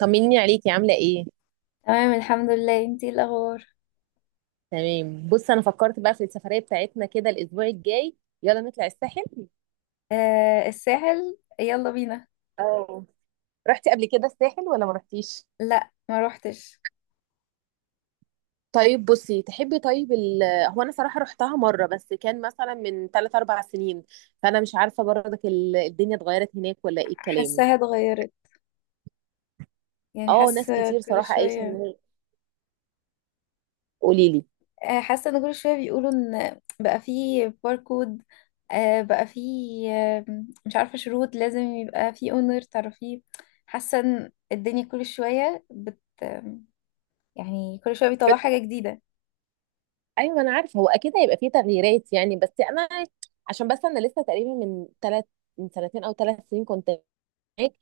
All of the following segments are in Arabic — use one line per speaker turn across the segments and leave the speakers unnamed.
طمنيني عليكي عاملة ايه؟
تمام الحمد لله، انتي ايه الاخبار؟
تمام. بص، انا فكرت بقى في السفرية بتاعتنا كده الاسبوع الجاي. يلا نطلع الساحل.
آه الساحل، يلا بينا.
اه. رحتي قبل كده الساحل ولا ما رحتيش؟
لا ما روحتش.
طيب بصي، تحبي طيب هو انا صراحة رحتها مرة بس كان مثلا من 3 4 سنين، فانا مش عارفة برضك الدنيا اتغيرت هناك ولا ايه الكلام؟
حاساها اتغيرت. يعني
اه، ناس
حاسه
كتير
كل
صراحة قالت لي ان
شويه.
هي. قولي لي.
آه حاسه ان كل شويه بيقولوا ان بقى فيه باركود. آه بقى فيه آه، مش عارفه شروط لازم يبقى فيه اونر تعرفيه. حاسه ان الدنيا كل شويه بت، يعني كل شويه بيطلعوا
بس
حاجه جديده.
ايوه، انا عارفة هو اكيد هيبقى فيه تغييرات يعني، بس انا عشان بس انا لسه تقريبا من سنتين او 3 سنين كنت هناك،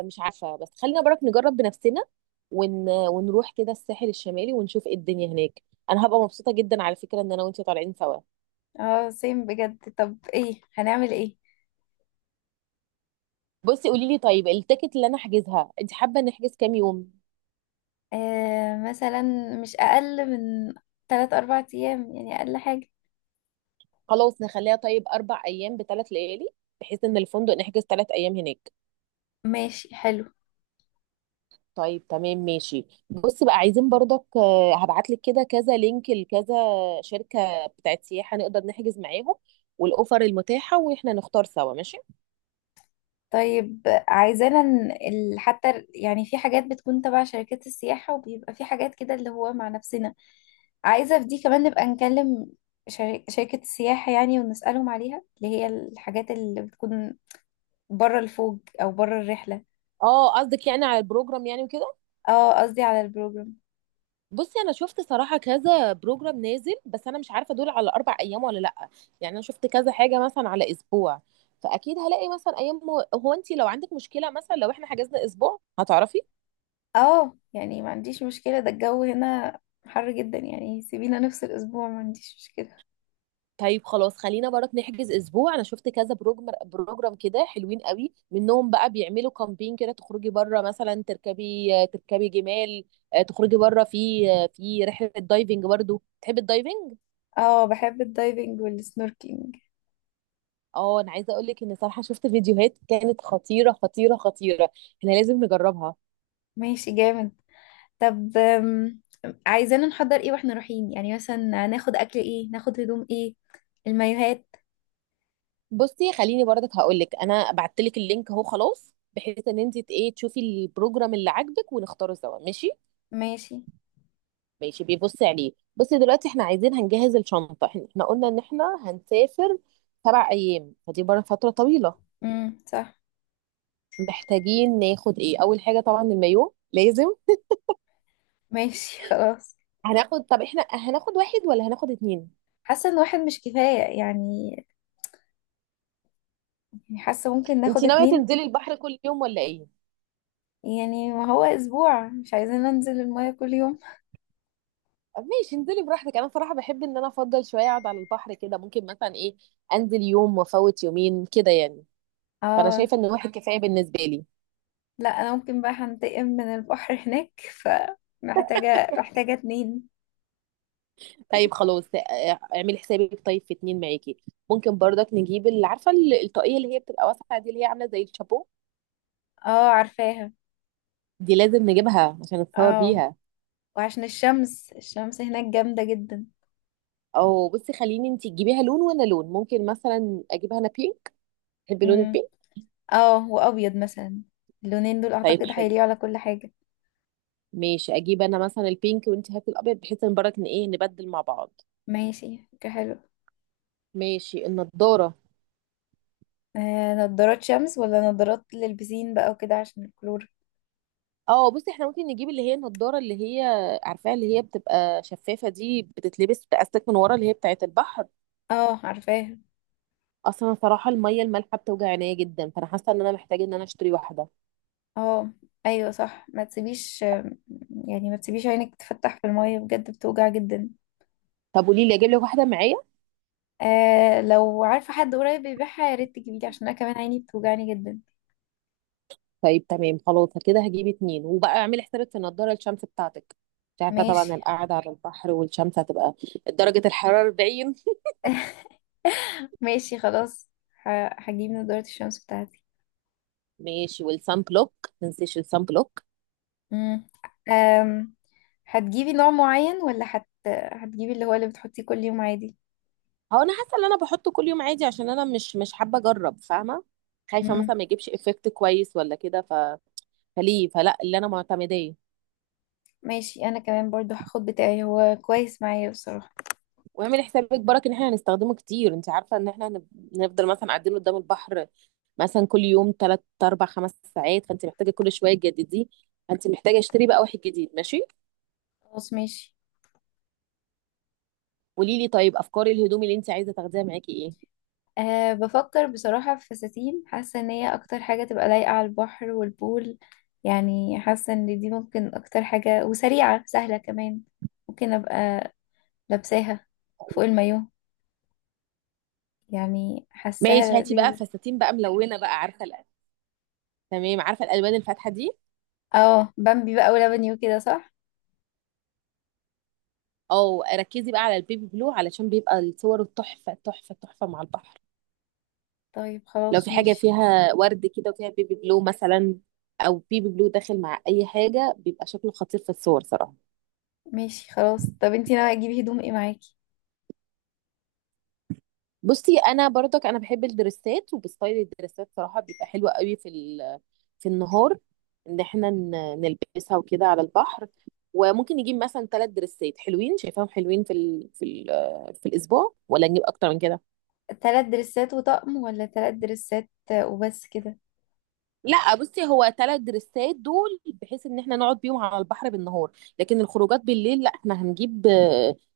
مش عارفة. بس خلينا برك نجرب بنفسنا ونروح كده الساحل الشمالي ونشوف ايه الدنيا هناك. انا هبقى مبسوطة جدا على فكرة ان انا وانتي طالعين سوا.
اه سيم بجد. طب ايه هنعمل ايه؟
بصي قولي لي، طيب التيكت اللي انا احجزها انت حابة نحجز كام يوم؟
آه مثلا مش أقل من تلات أربع أيام، يعني أقل حاجة.
خلاص نخليها طيب 4 ايام بثلاث ليالي، بحيث ان الفندق نحجز 3 ايام هناك.
ماشي حلو.
طيب تمام ماشي. بصي بقى، عايزين برضك هبعت لك كده كذا لينك لكذا شركة بتاعت سياحة نقدر نحجز معاهم، والاوفر المتاحة واحنا نختار سوا، ماشي.
طيب عايزانا يعني في حاجات بتكون تبع شركات السياحة وبيبقى في حاجات كده اللي هو مع نفسنا. عايزة في دي كمان نبقى نكلم شركة السياحة يعني ونسألهم عليها اللي هي الحاجات اللي بتكون بره الفوج أو بره الرحلة.
اه، قصدك يعني على البروجرام يعني وكده.
اه قصدي على البروجرام.
بصي انا شفت صراحه كذا بروجرام نازل، بس انا مش عارفه دول على اربع ايام ولا لا. يعني انا شفت كذا حاجه مثلا على اسبوع، فاكيد هلاقي مثلا ايام هو انت لو عندك مشكله مثلا لو احنا حجزنا اسبوع هتعرفي.
اه يعني ما عنديش مشكلة، ده الجو هنا حر جدا، يعني سيبينا نفس الأسبوع، ما عنديش مشكلة.
طيب خلاص، خلينا برك نحجز اسبوع. انا شفت كذا بروجرام كده حلوين قوي منهم بقى، بيعملوا كامبين كده تخرجي بره مثلا، تركبي جمال، تخرجي بره في في رحله دايفنج. برضو تحبي الدايفنج؟
اه بحب الدايفنج والسنوركينج.
اه، انا عايزه اقول لك ان صراحه شفت فيديوهات كانت خطيره خطيره خطيره، احنا لازم نجربها.
ماشي جامد. طب عايزين نحضر ايه واحنا رايحين؟ يعني مثلا ناخد اكل ايه، ناخد هدوم ايه، المايوهات.
بصي خليني برضك هقول لك، انا بعت لك اللينك اهو، خلاص بحيث ان انت ت- ايه تشوفي البروجرام اللي عاجبك ونختاره سوا، ماشي؟
ماشي
ماشي بيبصي عليه. بصي دلوقتي احنا عايزين هنجهز الشنطه. احنا قلنا ان احنا هنسافر 7 ايام، فدي بره فتره طويله.
امم، صح.
محتاجين ناخد ايه اول حاجه؟ طبعا المايو لازم.
ماشي خلاص.
طب احنا هناخد واحد ولا هناخد اتنين؟
حاسه ان واحد مش كفايه يعني، حاسه ممكن
انت
ناخد
ناويه
اتنين.
تنزلي البحر كل يوم ولا ايه؟
يعني ما هو اسبوع، مش عايزين ننزل المايه كل يوم.
ماشي انزلي براحتك. انا صراحه بحب ان انا افضل شويه اقعد على البحر، كده ممكن مثلا ايه، انزل يوم وافوت يومين كده يعني. فانا
اه.
شايفه ان واحد كفايه بالنسبه لي.
لا انا ممكن بقى هنتقم من البحر هناك، فمحتاجه اتنين.
طيب خلاص. اه، اعملي حسابك طيب في اتنين معاكي. ممكن برضك نجيب اللي، عارفه الطاقيه اللي هي بتبقى واسعه دي اللي هي عامله زي الشابو.
اه عارفاها.
دي لازم نجيبها عشان نتصور
اه
بيها.
وعشان الشمس، الشمس هناك جامدة جدا.
او بصي خليني انت تجيبيها لون وانا لون، ممكن مثلا اجيبها انا بينك. تحبي لون
امم،
البينك؟
اه وأبيض مثلا، اللونين دول
طيب
أعتقد
حلو،
هيليقوا على كل حاجة.
ماشي. اجيب انا مثلا البينك وانت هاتي الابيض، بحيث ان برضك ان ايه، نبدل مع بعض.
ماشي فكرة حلوة.
ماشي. النضاره.
آه نضارات شمس ولا نضارات للبسين بقى وكده عشان الكلور؟
اه، بصي احنا ممكن نجيب اللي هي النضاره اللي هي، عارفاها اللي هي بتبقى شفافه دي، بتتلبس بتأستك من ورا، اللي هي بتاعت البحر.
اه عارفاها.
اصلا صراحه الميه المالحه بتوجع عينيا جدا، فانا حاسه ان انا محتاجه ان انا اشتري واحده.
اه ايوه صح، ما تسيبيش، يعني ما تسيبيش عينك تفتح في المية، بجد بتوجع جدا.
طب قولي لي، اجيب لك واحده معايا؟
آه لو عارفة حد قريب بيبيعها يا ريت تجيبيلي، عشان انا كمان عيني بتوجعني جدا.
طيب تمام، خلاص كده هجيب اتنين. وبقى اعملي حسابك في النضاره الشمس بتاعتك. مش عارفه طبعا
ماشي.
القعده على البحر والشمس هتبقى درجه الحراره 40.
ماشي خلاص، هجيب نضارة الشمس بتاعتي.
ماشي. والسان بلوك، ما تنسيش السان بلوك.
مم. أم، هتجيبي نوع معين ولا هتجيبي اللي هو اللي بتحطيه كل يوم عادي؟
هو انا حاسه ان انا بحطه كل يوم عادي، عشان انا مش حابه اجرب فاهمه، خايفه
مم.
مثلا ما يجيبش افكت كويس ولا كده، فليه فلا اللي انا معتمداه.
ماشي، انا كمان برضو هاخد بتاعي، هو كويس معايا بصراحة.
واعمل حسابك برك ان احنا هنستخدمه كتير. انت عارفه ان احنا نفضل مثلا قاعدين قدام البحر مثلا كل يوم 3 4 5 ساعات، فانت محتاجه كل شويه تجدديه، فانت محتاجه اشتري بقى واحد جديد، ماشي؟
خلاص ماشي.
قولي لي طيب، افكار الهدوم اللي انت عايزه تاخديها معاكي ايه؟
أه بفكر بصراحة في فساتين، حاسة ان هي اكتر حاجة تبقى لايقة على البحر والبول. يعني حاسة ان دي ممكن اكتر حاجة، وسريعة سهلة كمان، ممكن ابقى لابساها فوق المايو، يعني
ماشي،
حاساها
هاتي بقى
لذيذة.
فساتين بقى ملونه بقى، عارفه تمام، عارفه الالوان الفاتحه دي.
اه بامبي بقى ولبني وكده، صح.
او ركزي بقى على البيبي بلو علشان بيبقى الصور التحفه تحفه تحفه مع البحر.
طيب
لو
خلاص
في حاجه
ماشي.
فيها ورد كده وفيها بيبي بلو مثلا، او بيبي بلو داخل مع اي حاجه، بيبقى شكله خطير في الصور صراحه.
ماشي خلاص، طب انتي ناوية تجيبي هدوم ايه معاكي؟
بصي انا برضك انا بحب الدرسات، وبستايل الدرسات صراحه بيبقى حلو قوي في النهار، ان احنا نلبسها وكده على البحر. وممكن نجيب مثلا ثلاث درسات حلوين، شايفاهم حلوين في الاسبوع ولا نجيب اكتر من كده؟
تلات دريسات وطقم ولا تلات دريسات وبس كده؟
لا بصي، هو ثلاث دريسات دول بحيث ان احنا نقعد بيهم على البحر بالنهار، لكن الخروجات بالليل لا، احنا هنجيب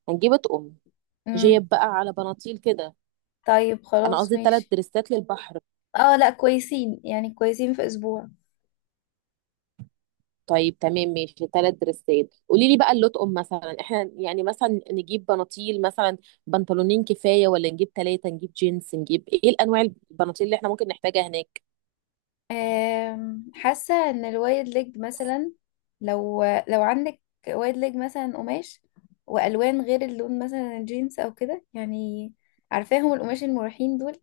هنجيب اطقم.
امم،
جيب بقى على بناطيل كده.
طيب
انا
خلاص
قصدي ثلاث
ماشي.
دريسات للبحر.
اه لا كويسين، يعني كويسين في اسبوع.
طيب تمام ماشي، ثلاث دريسات. قولي لي بقى الاطقم مثلا، احنا يعني مثلا نجيب بناطيل مثلا، بنطلونين كفايه ولا نجيب ثلاثه؟ نجيب جينز، نجيب ايه الانواع البناطيل اللي احنا ممكن نحتاجها هناك؟
حاسة ان الوايد ليج مثلا، لو عندك وايد ليج مثلا قماش، والوان غير اللون مثلا الجينز او كده يعني، عارفاهم القماش المريحين دول.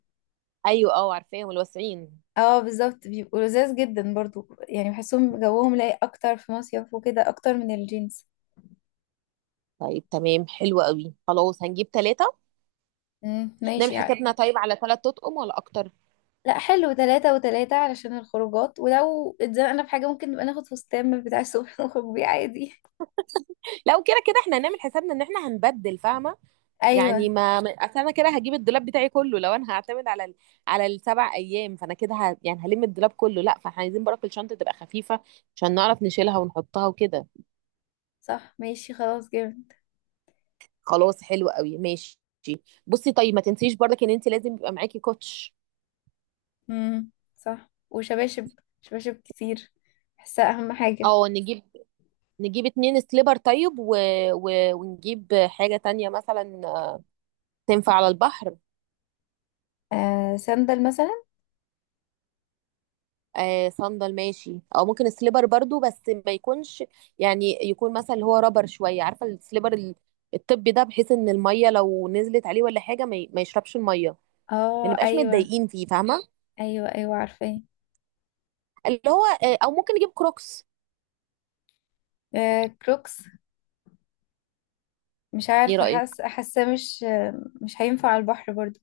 ايوه، اه عارفاهم الواسعين.
اه بالظبط، بيبقوا لذاذ جدا برضو، يعني بحسهم جوهم لايق اكتر في مصيف وكده اكتر من الجينز.
طيب تمام، حلو قوي، خلاص هنجيب ثلاثه.
مم،
نعمل
ماشي يعني.
حسابنا طيب على ثلاث اطقم ولا اكتر؟
لا حلو، ثلاثة وثلاثة علشان الخروجات، ولو اتزنقنا في حاجة ممكن نبقى ناخد فستان من بتاع السوبر، نخرج بيه عادي.
لو كده كده احنا هنعمل حسابنا ان احنا هنبدل فاهمه،
أيوة.
يعني اصل انا كده هجيب الدولاب بتاعي كله. لو انا هعتمد على على السبع ايام فانا كده يعني هلم الدولاب كله، لا، فاحنا عايزين برك الشنطه تبقى خفيفه عشان نعرف نشيلها ونحطها وكده.
صح ماشي خلاص جامد.
خلاص حلو قوي، ماشي. بصي طيب، ما تنسيش برضك ان انت لازم يبقى معاكي كوتش.
امم، صح. وشباشب، شباشب كتير، بحسها أهم حاجة.
او نجيب اتنين سليبر طيب ونجيب حاجه تانية مثلا، تنفع على البحر.
آه سندل مثلا.
آه، صندل ماشي. او ممكن السليبر برضو، بس ما يكونش، يعني يكون مثلا اللي هو رابر شويه، عارفه السليبر الطبي ده، بحيث ان الميه لو نزلت عليه ولا حاجه، ما يشربش الميه، ما
اه
نبقاش
أيوة.
متضايقين فيه فاهمه.
أيوة أيوة عارفة.
اللي هو او ممكن نجيب كروكس.
آه كروكس. مش
ايه
عارفة،
رايك؟
حاسة حاسة مش مش هينفع على البحر برضو.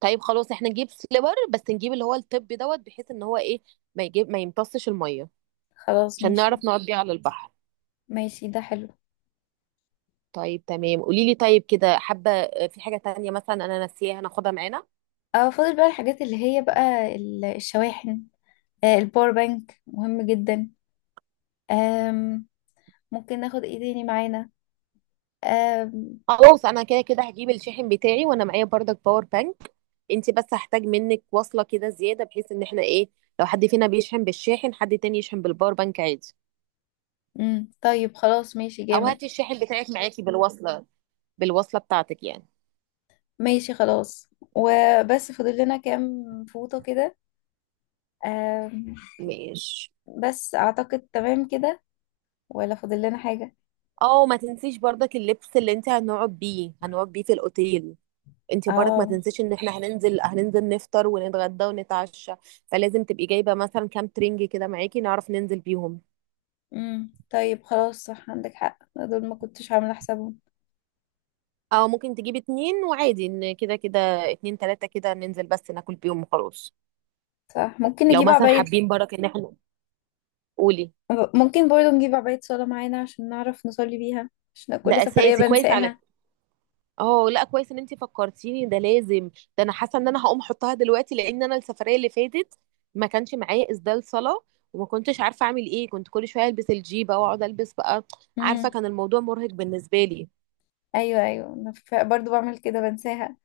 طيب خلاص، احنا نجيب سليبر بس نجيب اللي هو الطبي دوت، بحيث ان هو ايه، ما يمتصش الميه
خلاص
عشان
ماشي.
نعرف نقعد بيه على البحر.
ماشي ده حلو.
طيب تمام. قولي لي طيب، كده حابه في حاجه تانية مثلا انا ناسيها ناخدها معانا؟
اه فاضل بقى الحاجات اللي هي بقى الشواحن، الباور بانك مهم جدا. آم، ممكن ناخد ايه تاني معانا؟ آم،
خلاص، انا كده كده هجيب الشاحن بتاعي وانا معايا بردك باور بانك. انت بس هحتاج منك وصلة كده زيادة، بحيث ان احنا ايه، لو حد فينا بيشحن بالشاحن حد تاني يشحن بالباور بانك عادي.
مم، طيب خلاص ماشي
او
جامد.
هاتي الشاحن بتاعك معاكي بالوصلة بتاعتك يعني.
ماشي خلاص. وبس فاضل لنا كام فوطة كده. آم،
ماشي.
بس اعتقد تمام كده، ولا فاضل لنا حاجة؟
اه ما تنسيش بردك اللبس اللي انت هنقعد بيه في الاوتيل. انت بردك ما
اه.
تنسيش ان احنا هننزل نفطر ونتغدى ونتعشى، فلازم تبقي جايبة مثلا كام ترنج كده معاكي نعرف ننزل بيهم.
مم، طيب خلاص، صح عندك حق، دول ما كنتش عاملة حسابهم.
او ممكن تجيب اتنين وعادي، ان كده كده اتنين تلاتة كده ننزل بس ناكل بيهم وخلاص.
صح، ممكن
لو
نجيب
مثلا
عباية.
حابين برك ان احنا، قولي.
ممكن برضه نجيب عباية صلاة معانا عشان نعرف نصلي بيها، عشان
ده
كل سفرية
اساسي كويس على
بنساها.
فكرة. اه لا، كويس ان انتي فكرتيني، ده لازم. ده انا حاسه ان انا هقوم احطها دلوقتي، لان انا السفريه اللي فاتت ما كانش معايا اسدال صلاه، وما كنتش عارفه اعمل ايه، كنت كل شويه البس الجيبه واقعد البس بقى. عارفه كان الموضوع مرهق بالنسبه لي.
ايوه ايوه، انا برضو بعمل كده، بنساها.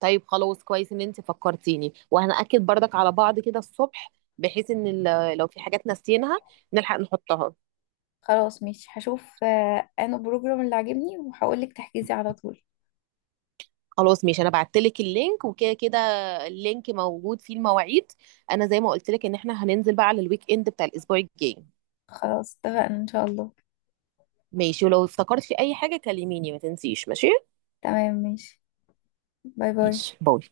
طيب خلاص، كويس ان انت فكرتيني. وهنأكد برضك على بعض كده الصبح، بحيث ان لو في حاجات ناسيينها نلحق نحطها.
خلاص ماشي، هشوف انا بروجرام اللي عاجبني وهقولك تحجزي على طول.
خلاص ماشي، انا بعتلك اللينك وكده كده. اللينك موجود فيه المواعيد. انا زي ما قلت لك ان احنا هننزل بقى على الويك اند بتاع الاسبوع الجاي.
خلاص اتفقنا ان شاء الله.
ماشي، ولو افتكرت في اي حاجة كلميني، ما تنسيش، ماشي.
تمام ماشي. باي
ماشي،
باي.
باي.